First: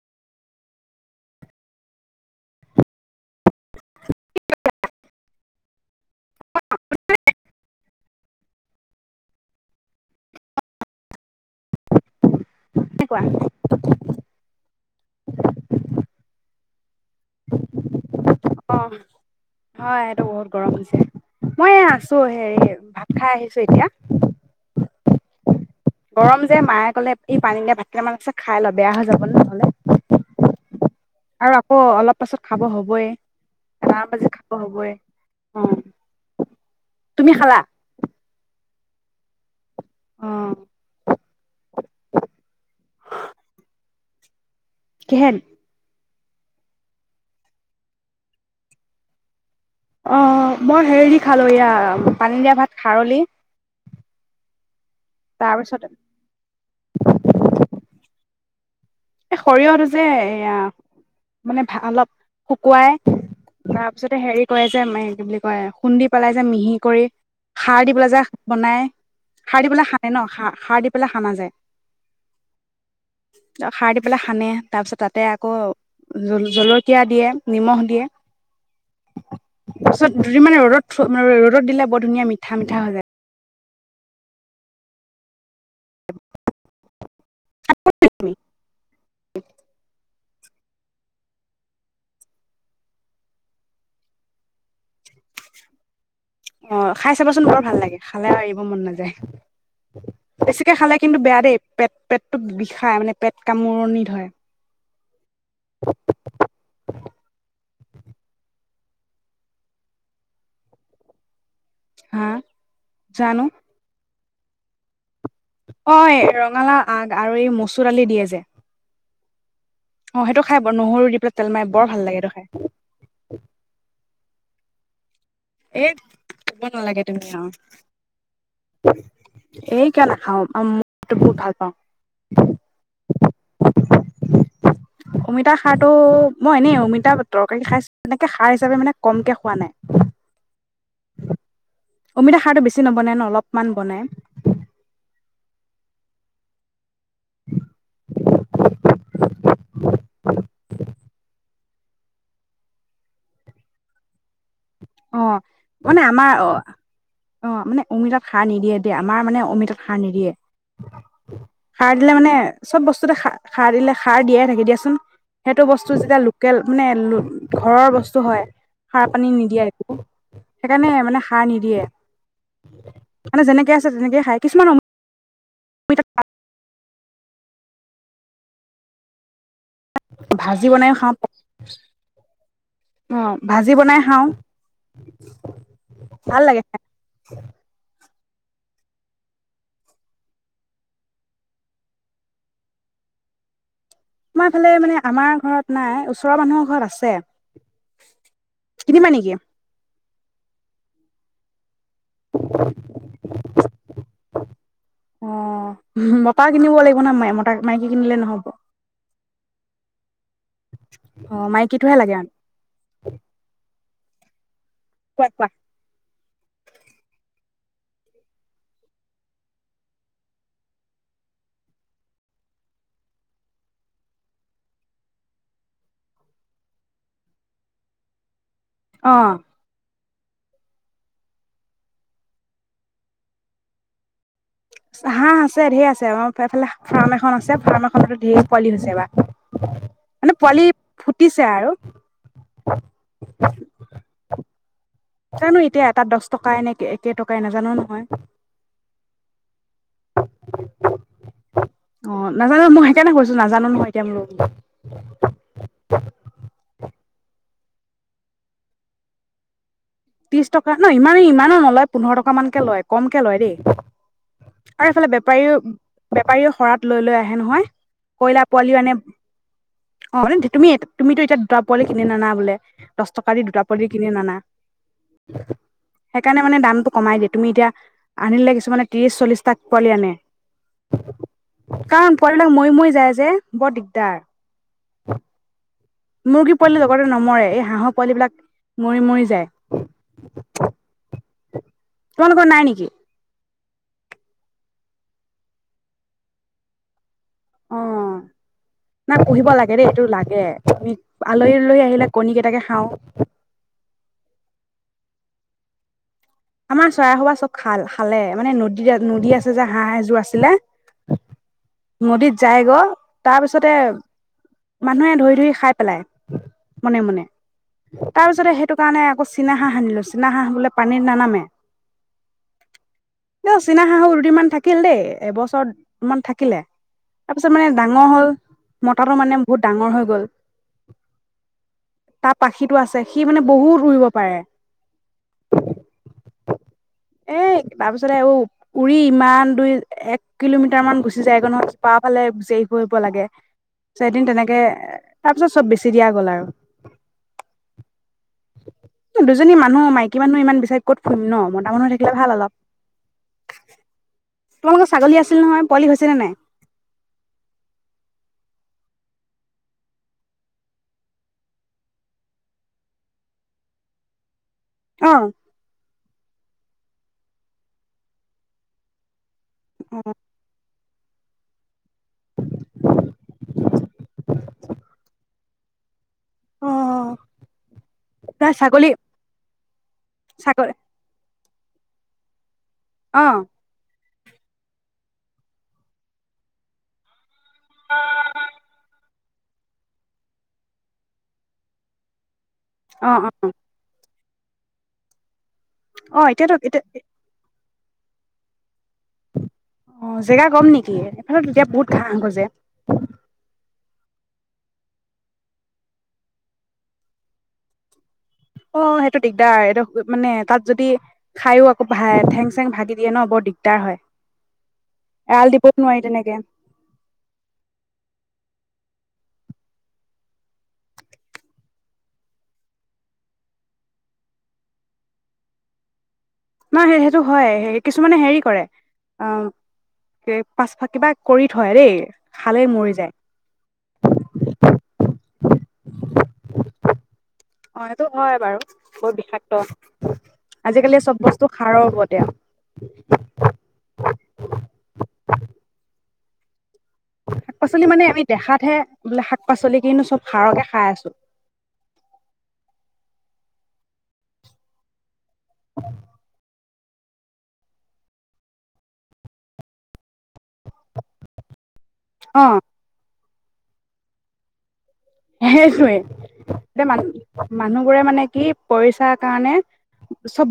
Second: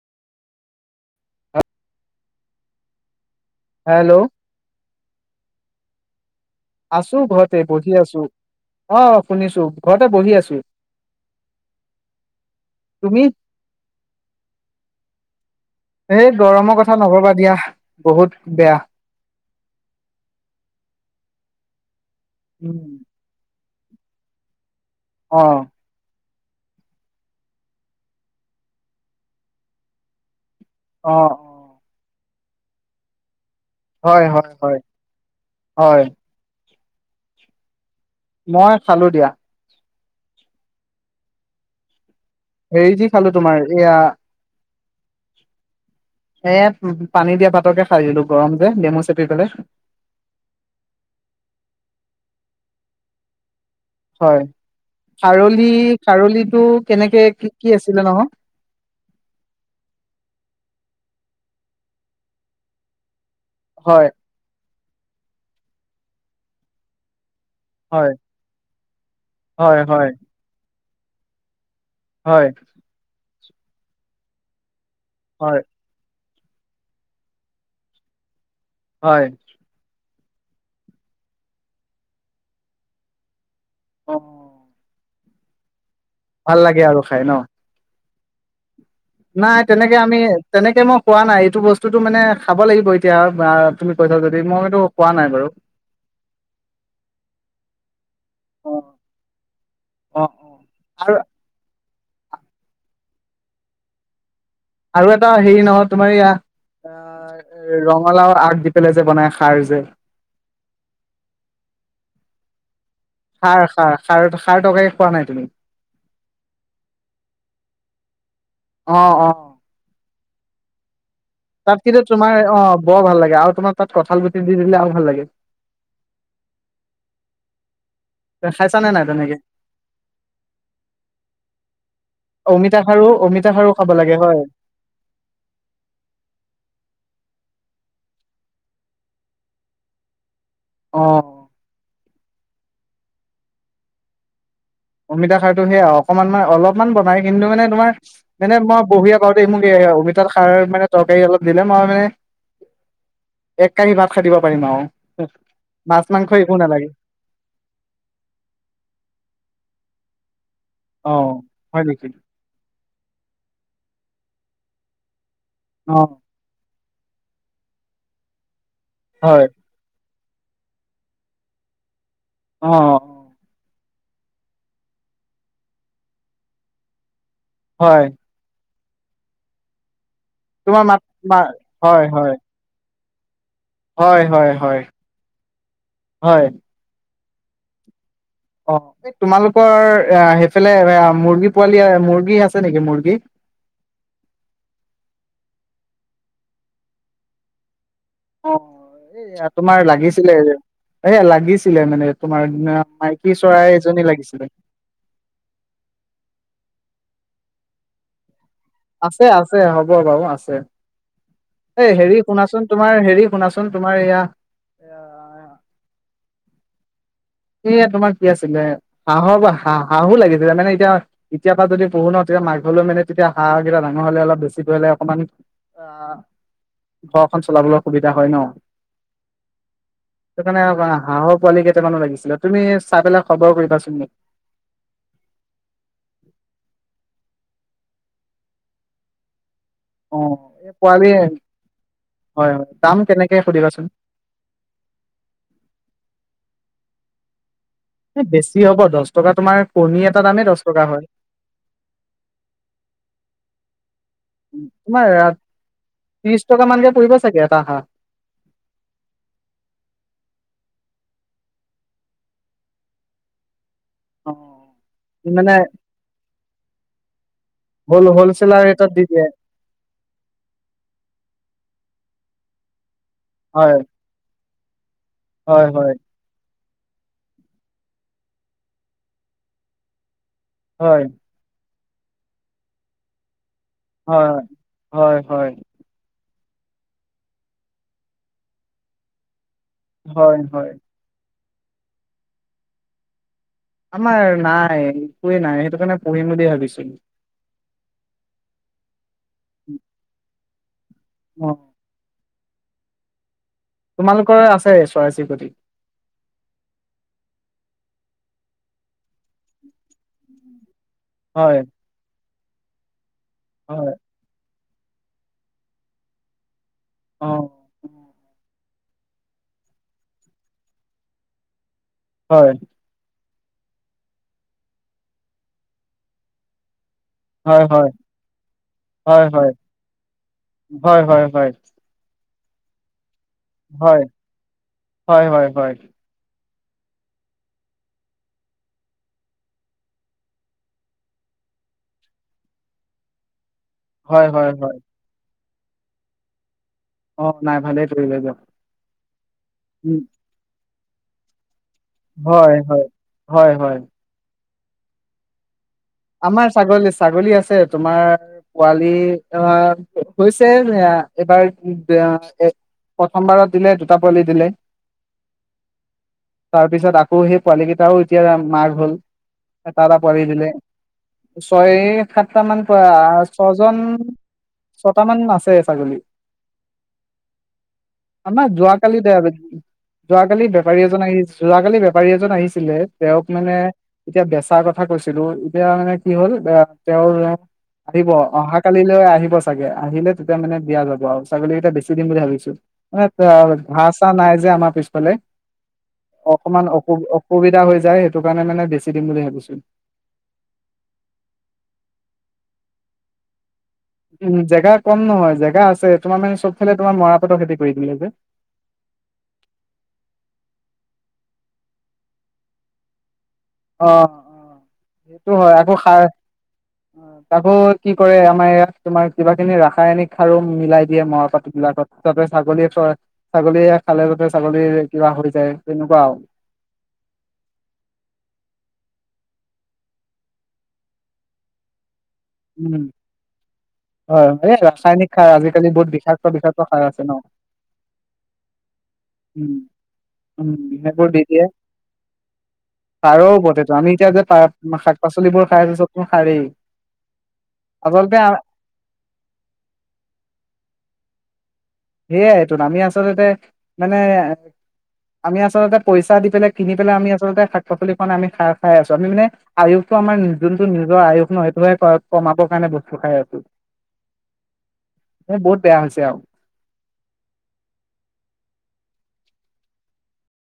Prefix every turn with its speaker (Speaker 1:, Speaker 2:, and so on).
Speaker 1: হাহ হেল্ল' আছু ঘৰতে। বহি আছো অ শুনিছো ঘৰতে বহি আছো
Speaker 2: থিকেই
Speaker 1: তুমি
Speaker 2: আছো
Speaker 1: এই গৰমৰ কথা নকবা দিয়া বহুত
Speaker 2: অ
Speaker 1: বেয়া
Speaker 2: হয় এইটো বহুত গৰম হৈছে মই এ আছো সে
Speaker 1: উম,
Speaker 2: ভাত খাই আছোঁ চৌ এতিয়া
Speaker 1: অ
Speaker 2: গৰম যে মায়ে কলে ই পানী দা ভাতকেইটামান আছে খাই ল বেয়া হৈ যাব ন নহলে
Speaker 1: অ অ
Speaker 2: আৰু আকৌ অলপ তাৰ পাছত খাব হ'বই এটামান বাজি
Speaker 1: হয়
Speaker 2: খাব
Speaker 1: হয় হয়
Speaker 2: হ'বই অ
Speaker 1: হয়
Speaker 2: তুমি খালা
Speaker 1: মই খালো দিয়া।
Speaker 2: আহ
Speaker 1: হেৰি যি খালো তোমাৰ এয়া।
Speaker 2: কেহেন
Speaker 1: স পানী দিয়া ভাতকে খাই দিলো গৰম যে নেমু চেপি পেলাই।
Speaker 2: অ মই হেৰি দি খালো এয়া পানী দিয়া ভাত খাৰলি
Speaker 1: হয় খাৰলি
Speaker 2: তাৰপিছত
Speaker 1: খাৰলিটো কেনেকে কি কি আছিলে নহয়।
Speaker 2: এ সৰিয়হটো যে এয়া মানে অলপ শুকুৱাই
Speaker 1: হয়
Speaker 2: তাৰপিছতে হেৰি কৰি আছে যে ম কি বুলি কয় খুন্দি পেলাই যে মিহি কৰি সাৰ দিবলৈ
Speaker 1: হয়
Speaker 2: যায় বনাই সাৰ
Speaker 1: হয়
Speaker 2: দিবলৈ
Speaker 1: হয়
Speaker 2: খানে ন সাৰ পেলাই সানা যায়।
Speaker 1: হয়
Speaker 2: সাৰ দি পেলাই সানে তাৰপিছত তাতে আকৌ
Speaker 1: হয়
Speaker 2: জলকীয়া দিয়ে নিমখ দিয়ে।
Speaker 1: হয়।
Speaker 2: তাৰপিছত দুদিন মানে'দত থ ৰ'দত দিলে বৰ ধুন মঠা মিঠা হৈ যায়
Speaker 1: অ ভাল লাগে আৰু খাই ন।
Speaker 2: টি
Speaker 1: নাই তেনেকে আমি তেনেকে মই খোৱা নাই এইটো বস্তুতটো মানে খাব লাগিব এতিয়া তুমি কৈছা যদি মই সটো খোৱা নাই বাৰু
Speaker 2: অ খাই চাবাচোন বৰ ভাল লাগে খালেও এৰিব মন
Speaker 1: অ',
Speaker 2: নাযায়
Speaker 1: অ', অ'।
Speaker 2: বেছিকে খালে
Speaker 1: আৰু
Speaker 2: কিন্তু বেয়া দেই পেট পেটটো বিষাই মানে পেট কামোৰণি ধৰে
Speaker 1: আৰু এটা হেৰি নহয় তোমাৰ ইয়া অ ৰঙালাওৰ আগ দি পেলাই যে বনাই খাৰ যে
Speaker 2: হা জানো
Speaker 1: সাৰ সাৰ সাৰ সাৰ টৰকাৰি
Speaker 2: অ ৰঙালাও আগ আৰু এই মচুৰ আলি দিয়ে যে
Speaker 1: অ', অ'।
Speaker 2: অ সেইটো খাই ব নহৰু দি পেলাই তেল মাৰি
Speaker 1: তাত
Speaker 2: বৰ
Speaker 1: কিন্ত
Speaker 2: ভাল লাগে সেইটো
Speaker 1: তোমাৰ
Speaker 2: খাই
Speaker 1: অ বৰ ভাল লাগে আৰু তোমাৰ তাত কঠাল পিন্দি দিলে আৰু ভাল লাগে
Speaker 2: এ কুব নালাগে তুমি আহ
Speaker 1: খাইছানে নাই তেনেকে?
Speaker 2: এই কিয় নাখাও মটো বহুত ভাল পাওঁ
Speaker 1: অমিতা খাৰু অমিতা খাৰু খাব লাগে হয়
Speaker 2: অমিতা খাৰটো মই এনেই অমিতা বত খাই এনেকে খাৰ হিচাপে মানে কমকে খোৱা নাই
Speaker 1: অ'।
Speaker 2: অমিতা সাৰটো বেছি নবনায় ন অলপমান বনায়
Speaker 1: অমিতা খাৰটো সেয়া অকণমান ম অলপমান বনাই কিন্তু মানে তোমাৰ মানে মই বহিয় আ কৰতে মোক অমিতাৰ খাৰ মানে তৰকাৰী অলপ দিলে মই মানে এক কহি ভাত খাটিব
Speaker 2: অ মানে আমাৰ অ
Speaker 1: একো নালাগে
Speaker 2: অ মানে অমিতত সাৰ নিদিয়ে দে আমাৰ মানে অমিত ম নডিয়ে
Speaker 1: অ হয়
Speaker 2: সাৰ
Speaker 1: নেকি
Speaker 2: দিলে মানে চব বস্তুতে খাৰ সাৰ দিলে সাৰ দিয়াই থাকে দিয়াচোন সেইটো বস্তু
Speaker 1: অ
Speaker 2: যেতিয়া লোকেল মানে ঘৰৰ বস্তু হয় সাৰ পানী
Speaker 1: হয়
Speaker 2: নিদিয়ে সেইকাৰণে মানে সাৰ নিদিয়ে
Speaker 1: অ
Speaker 2: মানে যেনেকে আ তেনেকে খাই কিছুমান
Speaker 1: হয়
Speaker 2: ভাজি
Speaker 1: তোমাৰ
Speaker 2: বনাইও
Speaker 1: মাত
Speaker 2: খাওঁ
Speaker 1: মা হয় হয়
Speaker 2: অ ভাজি বনাই
Speaker 1: হয়
Speaker 2: খাওঁ
Speaker 1: হয় হয় হয় হয় হয়
Speaker 2: হয়
Speaker 1: অ এই তোমালোকৰ এ সেইফালে মুৰ্গী পোৱালি মুৰ্গী আছে নেকি মুৰ্গী
Speaker 2: তোমাৰ ফালে মানে আমাৰ ঘৰত নাই ওচৰৰ মানুহৰ ঘৰত আছে
Speaker 1: অ
Speaker 2: কিনিবা নেকি
Speaker 1: এইয়া তোমাৰ লাগিছে ছিলে এয়া লাগিছিল ছিলে মানে তোমাৰ মাইকী চৰাই এজনী লাগিছিলে
Speaker 2: অ', মতা কিনিব লাগিব ন মতা মাইকি কিনিলে নহ'ব
Speaker 1: আছে আছে হ'ব বাৰু আছে
Speaker 2: অ
Speaker 1: এই
Speaker 2: মাইকীটোহে লাগে
Speaker 1: হেৰি
Speaker 2: আৰু
Speaker 1: শুনাচোন তোমাৰ হেৰি শুনাচোন তোমাৰ এয়া
Speaker 2: কোৱা কোৱা
Speaker 1: এ তোমাৰ কি আছিলে হাঁহৰ পৰা হা হাঁহো লাগিছিলে মানে এতিয়া এতিয়াৰ পৰা যদি পোহো ন তেতিয়া মাঘলৈ মানে তেতিয়া হাঁহ কেইটা ডাঙৰ হলে অলপ বেছি ধৰিলে অকমান আহ ঘৰখন চলাবলৈ সুবিধা হয় ন
Speaker 2: অ
Speaker 1: সেইকাৰণে অ হাঁহৰ পোৱালি কেইটামানো লাগি তুমি চাই পেলাই খবৰ কৰিবাচোন মোক
Speaker 2: হাঁহ আছে ঢেৰ আছে আমাৰ ফালে ফাৰ্ম এখন আছে ফাৰ্মাখনতো ঢেৰ পোৱালি হৈছে বা
Speaker 1: অ এই পোৱালি হয়
Speaker 2: আৰু
Speaker 1: হয় দাম কেনেকে সুধিবাচোন
Speaker 2: নাজানো এতিয়া এটাত দহ টকাই নে কেই টকাই নাজানো ন
Speaker 1: বেছি হব দহ টকা তোমাৰ কণী এটা দামেই দহ টকা হয়।
Speaker 2: অ নাজানো মই সেইকাৰণে কৈছো নাজানো নহয় এতিয়া বোলো
Speaker 1: তোমাৰ ত্ৰিশ টকা মানকে পৰিব [unintelligible] হাঁহ
Speaker 2: ত্ৰিশ টকা ন? ইমান-ইমানো নলয়। পোন্ধৰ টকা মানকে লয় কমকে লয় দেই।
Speaker 1: অ
Speaker 2: আৰু এইফালে
Speaker 1: মানে
Speaker 2: বেপাৰীও-বেপাৰীয়েও শৰাত লৈ-লৈ আহে নহয়,
Speaker 1: হল
Speaker 2: কয়লা
Speaker 1: হলচেলাৰ
Speaker 2: পোৱালিও
Speaker 1: ৰেটত
Speaker 2: আনে,
Speaker 1: দি দিয়ে
Speaker 2: অ মানে তুমি-তুমিতো এতিয়া দুটা পোৱালি কিনি নানা বোলে দহ টকা দি দুটা
Speaker 1: হয়
Speaker 2: পোৱলি কিনি আনানা।
Speaker 1: হয় হয়
Speaker 2: সেইকাৰণে মানে দাম টো কমাই দিয়ে তুমি এতিয়া, আনিলে কিছুমানে ত্ৰিশ চল্লিশটা পোৱালি আনে।
Speaker 1: হয়
Speaker 2: কাৰণ পোৱালিবিলাক মৰি-মৰি যায় যে, বৰ দিগদাৰ
Speaker 1: হয়-হয়-হয়
Speaker 2: মুৰ্গী পোৱালি লগতে নমৰে, এই হাঁহৰ পোৱালিবিলাক মৰি-মৰি যায়।
Speaker 1: হয় হয়
Speaker 2: তোমালোকৰ নাই নেকি?
Speaker 1: আমাৰ নাই, একোৱে নাই সেইটো কাৰণে পোহিম বুলি ভাবিছো
Speaker 2: অ, নাই পোহিব লাগে দেই এইটো লাগে। [unintelligible]
Speaker 1: অ
Speaker 2: আলহী উলহী আহিলে কণীকেইটাকে খাওঁ
Speaker 1: তোমালোকৰ আছে, চৰাই-চিৰিকটি?
Speaker 2: আমাৰ চৰাইসবা চব খাল-খালে মানে নদী-নদী আছে যে হাঁহ এযোৰ আছিলে,
Speaker 1: হয়
Speaker 2: যায়গৈ তাৰপিছতে
Speaker 1: হয়
Speaker 2: মানুহে ধৰি-ধৰি খাই পেলাই। মনে-মনে,
Speaker 1: অ
Speaker 2: তাৰপিছতে সেইটো কাৰণে আকৌ চীনা হাঁ হ আনিলো, চীনা হাঁহ বোলে পানীৰ নানামে
Speaker 1: হয়
Speaker 2: চীনা শাহু ৰুটিমান থাকিল দেই, এবছৰ মমান থাকিলে। তাৰপিছত মানে ডাঙৰ হ'ল, মতাটো মানে বহুত ডাঙৰ হৈ গ'ল
Speaker 1: হয়-হয়-হয়
Speaker 2: তাৰ পাখিতো আছে সি মানে বহুত উৰিব পাৰে।
Speaker 1: হয় হয় হয়
Speaker 2: এ তাৰপিছতে আৰু, উৰি ইমান দুই এক কিলোমিটাৰ মান গুচি যায়গৈ নহয়, [unintelligible] পা ফালে বিচাৰি ফুৰিব লাগে। তাৰপিছত এদিন
Speaker 1: হয়-হয়-হয়
Speaker 2: তেনেকে চব বেছি দিয়া গ'ল আৰু।
Speaker 1: অ নাই ভালেই তৰিলে দিয়ক।
Speaker 2: দুজনী মানুহ,
Speaker 1: উম
Speaker 2: মাইকী মানুহ ইমান বিচাৰ ক'ত ফুম ন ম
Speaker 1: হয় হয় হয় হয়
Speaker 2: তোমালোকৰ ছাগলী আছিল নহয় পোৱালি হৈছে নে নাই?
Speaker 1: আমাৰ ছাগলী ছাগলী আছে তোমাৰ পোৱালি আহ হৈছে এইবাৰ প্ৰথমবাৰত দিলে দুটা পোৱলি দিলে
Speaker 2: অ
Speaker 1: তাৰ পিছত আকৌ সেই পোৱালী কেইটাও এতিয়া মাৰঘ হ'ল তাৰা প দিলে ছয় সাতটা মান পোৱা ছয়জন ছয়ট মান আছে ছাগলী
Speaker 2: অ',
Speaker 1: আমাৰ
Speaker 2: তাৰ ছাগলী
Speaker 1: যোৱাকালি দে যোৱাকালি
Speaker 2: ছাগলী
Speaker 1: বেপাৰী এজন আহি যোৱাকালি বেপাৰী এজন আহিছে ছিলে তেওঁক
Speaker 2: অ',
Speaker 1: মানে এতিয়া বেচাৰ কথা কৈছিলো তেতিয়া মানে কি হল তেওঁৰ আহিব অহা কালিলৈ আহিব চাগে আহিলে তেতিয়া মানে দিয়া য়া যাব আৰু ছাগলী কেইটা বেছি দিম বুলি ভাবিছো মানে
Speaker 2: অ', অ',
Speaker 1: ঘা চা নাই আমাৰ পিছফালে
Speaker 2: অ',
Speaker 1: অকন
Speaker 2: এতিয়াতো
Speaker 1: মান
Speaker 2: এতিয়া
Speaker 1: অসু অসুবিধা হৈছে যায় সেইটো কাৰণে মে বেছি দিম বুলি ভাবিছো
Speaker 2: অ', জেগা কম নেকি এফালে তেতিয়া বহুত ঘাহ গজে
Speaker 1: উম জেগা কম নহয় জেগা আছে তোমাৰ মানে চবফালে তোমাৰ মৰাপাটৰ খেতি কৰি দিলে যে
Speaker 2: অ সেইটো দিগদাৰ এইটো মানে তাত যদি খায়ো আকৌ ভা ঠেং চেং ভাগি দিয়ে ন বৰ দিগদাৰ
Speaker 1: অ অ
Speaker 2: হয়
Speaker 1: সেইটো
Speaker 2: এৰাল
Speaker 1: হয়
Speaker 2: দিবও
Speaker 1: আকৌ
Speaker 2: নোৱাৰি
Speaker 1: সাৰ
Speaker 2: তেনেকে
Speaker 1: অ আকৌ কি কৰে আমাৰ ইয়াত। তোমাৰ কিবা কিবি ৰাসায়নিক সাৰো মিলাই দিয়ে মৰাপাট বিলাকত যাতে ছাগলীয়ে ছাগলীয়ে খালে যাতে ছাগলী কিবা হৈ যায় তেনেকুৱা।
Speaker 2: নহ সেই সেইটো হয় সে কিছুমানে হেৰি কৰে অ পাচফ কিবা কৰি থয় দেই খালেই
Speaker 1: উম
Speaker 2: মৰি যায়
Speaker 1: হয় এই ৰাসায়নিক খাই আজিকালি বহুত বিষাক্ত বিষাক্ত খাই আছে ন
Speaker 2: অ সেইটো হয় বাৰু বৰ
Speaker 1: উম
Speaker 2: বিষাক্ত
Speaker 1: উম
Speaker 2: আজিকালি
Speaker 1: সেইবোৰ দি
Speaker 2: চব
Speaker 1: দিয়ে
Speaker 2: বস্তু সাৰৰ হব তে
Speaker 1: সাৰৰ ওপৰতেতো আমি অ সাৰেই
Speaker 2: শাক পাচলি মানে
Speaker 1: আচলতে
Speaker 2: আমি দেখাতহে বোলে শাক পাচলি কিন্তু চব সাৰকে খাই আছো
Speaker 1: সেইয়াই এইটো আমি আচলতে মানে আমি আচলতে পইচা দি পেলাই কিনি পেলাই আমি আচলতে শাক পাচলি খোৱা নাই আমি খাৰ খাই আছো আমি মানে আয়ুসটো আমাৰ যোনতটো নিজৰ আয়ুস নয় সেইটোহে।
Speaker 2: অ
Speaker 1: কমাবৰ কাৰণে বস্তু খাই আছো। ন বহুত বেয়া হৈছে আৰু
Speaker 2: এয়া মান মানুহবোৰে মানে কি পইচাৰ কাৰণে চব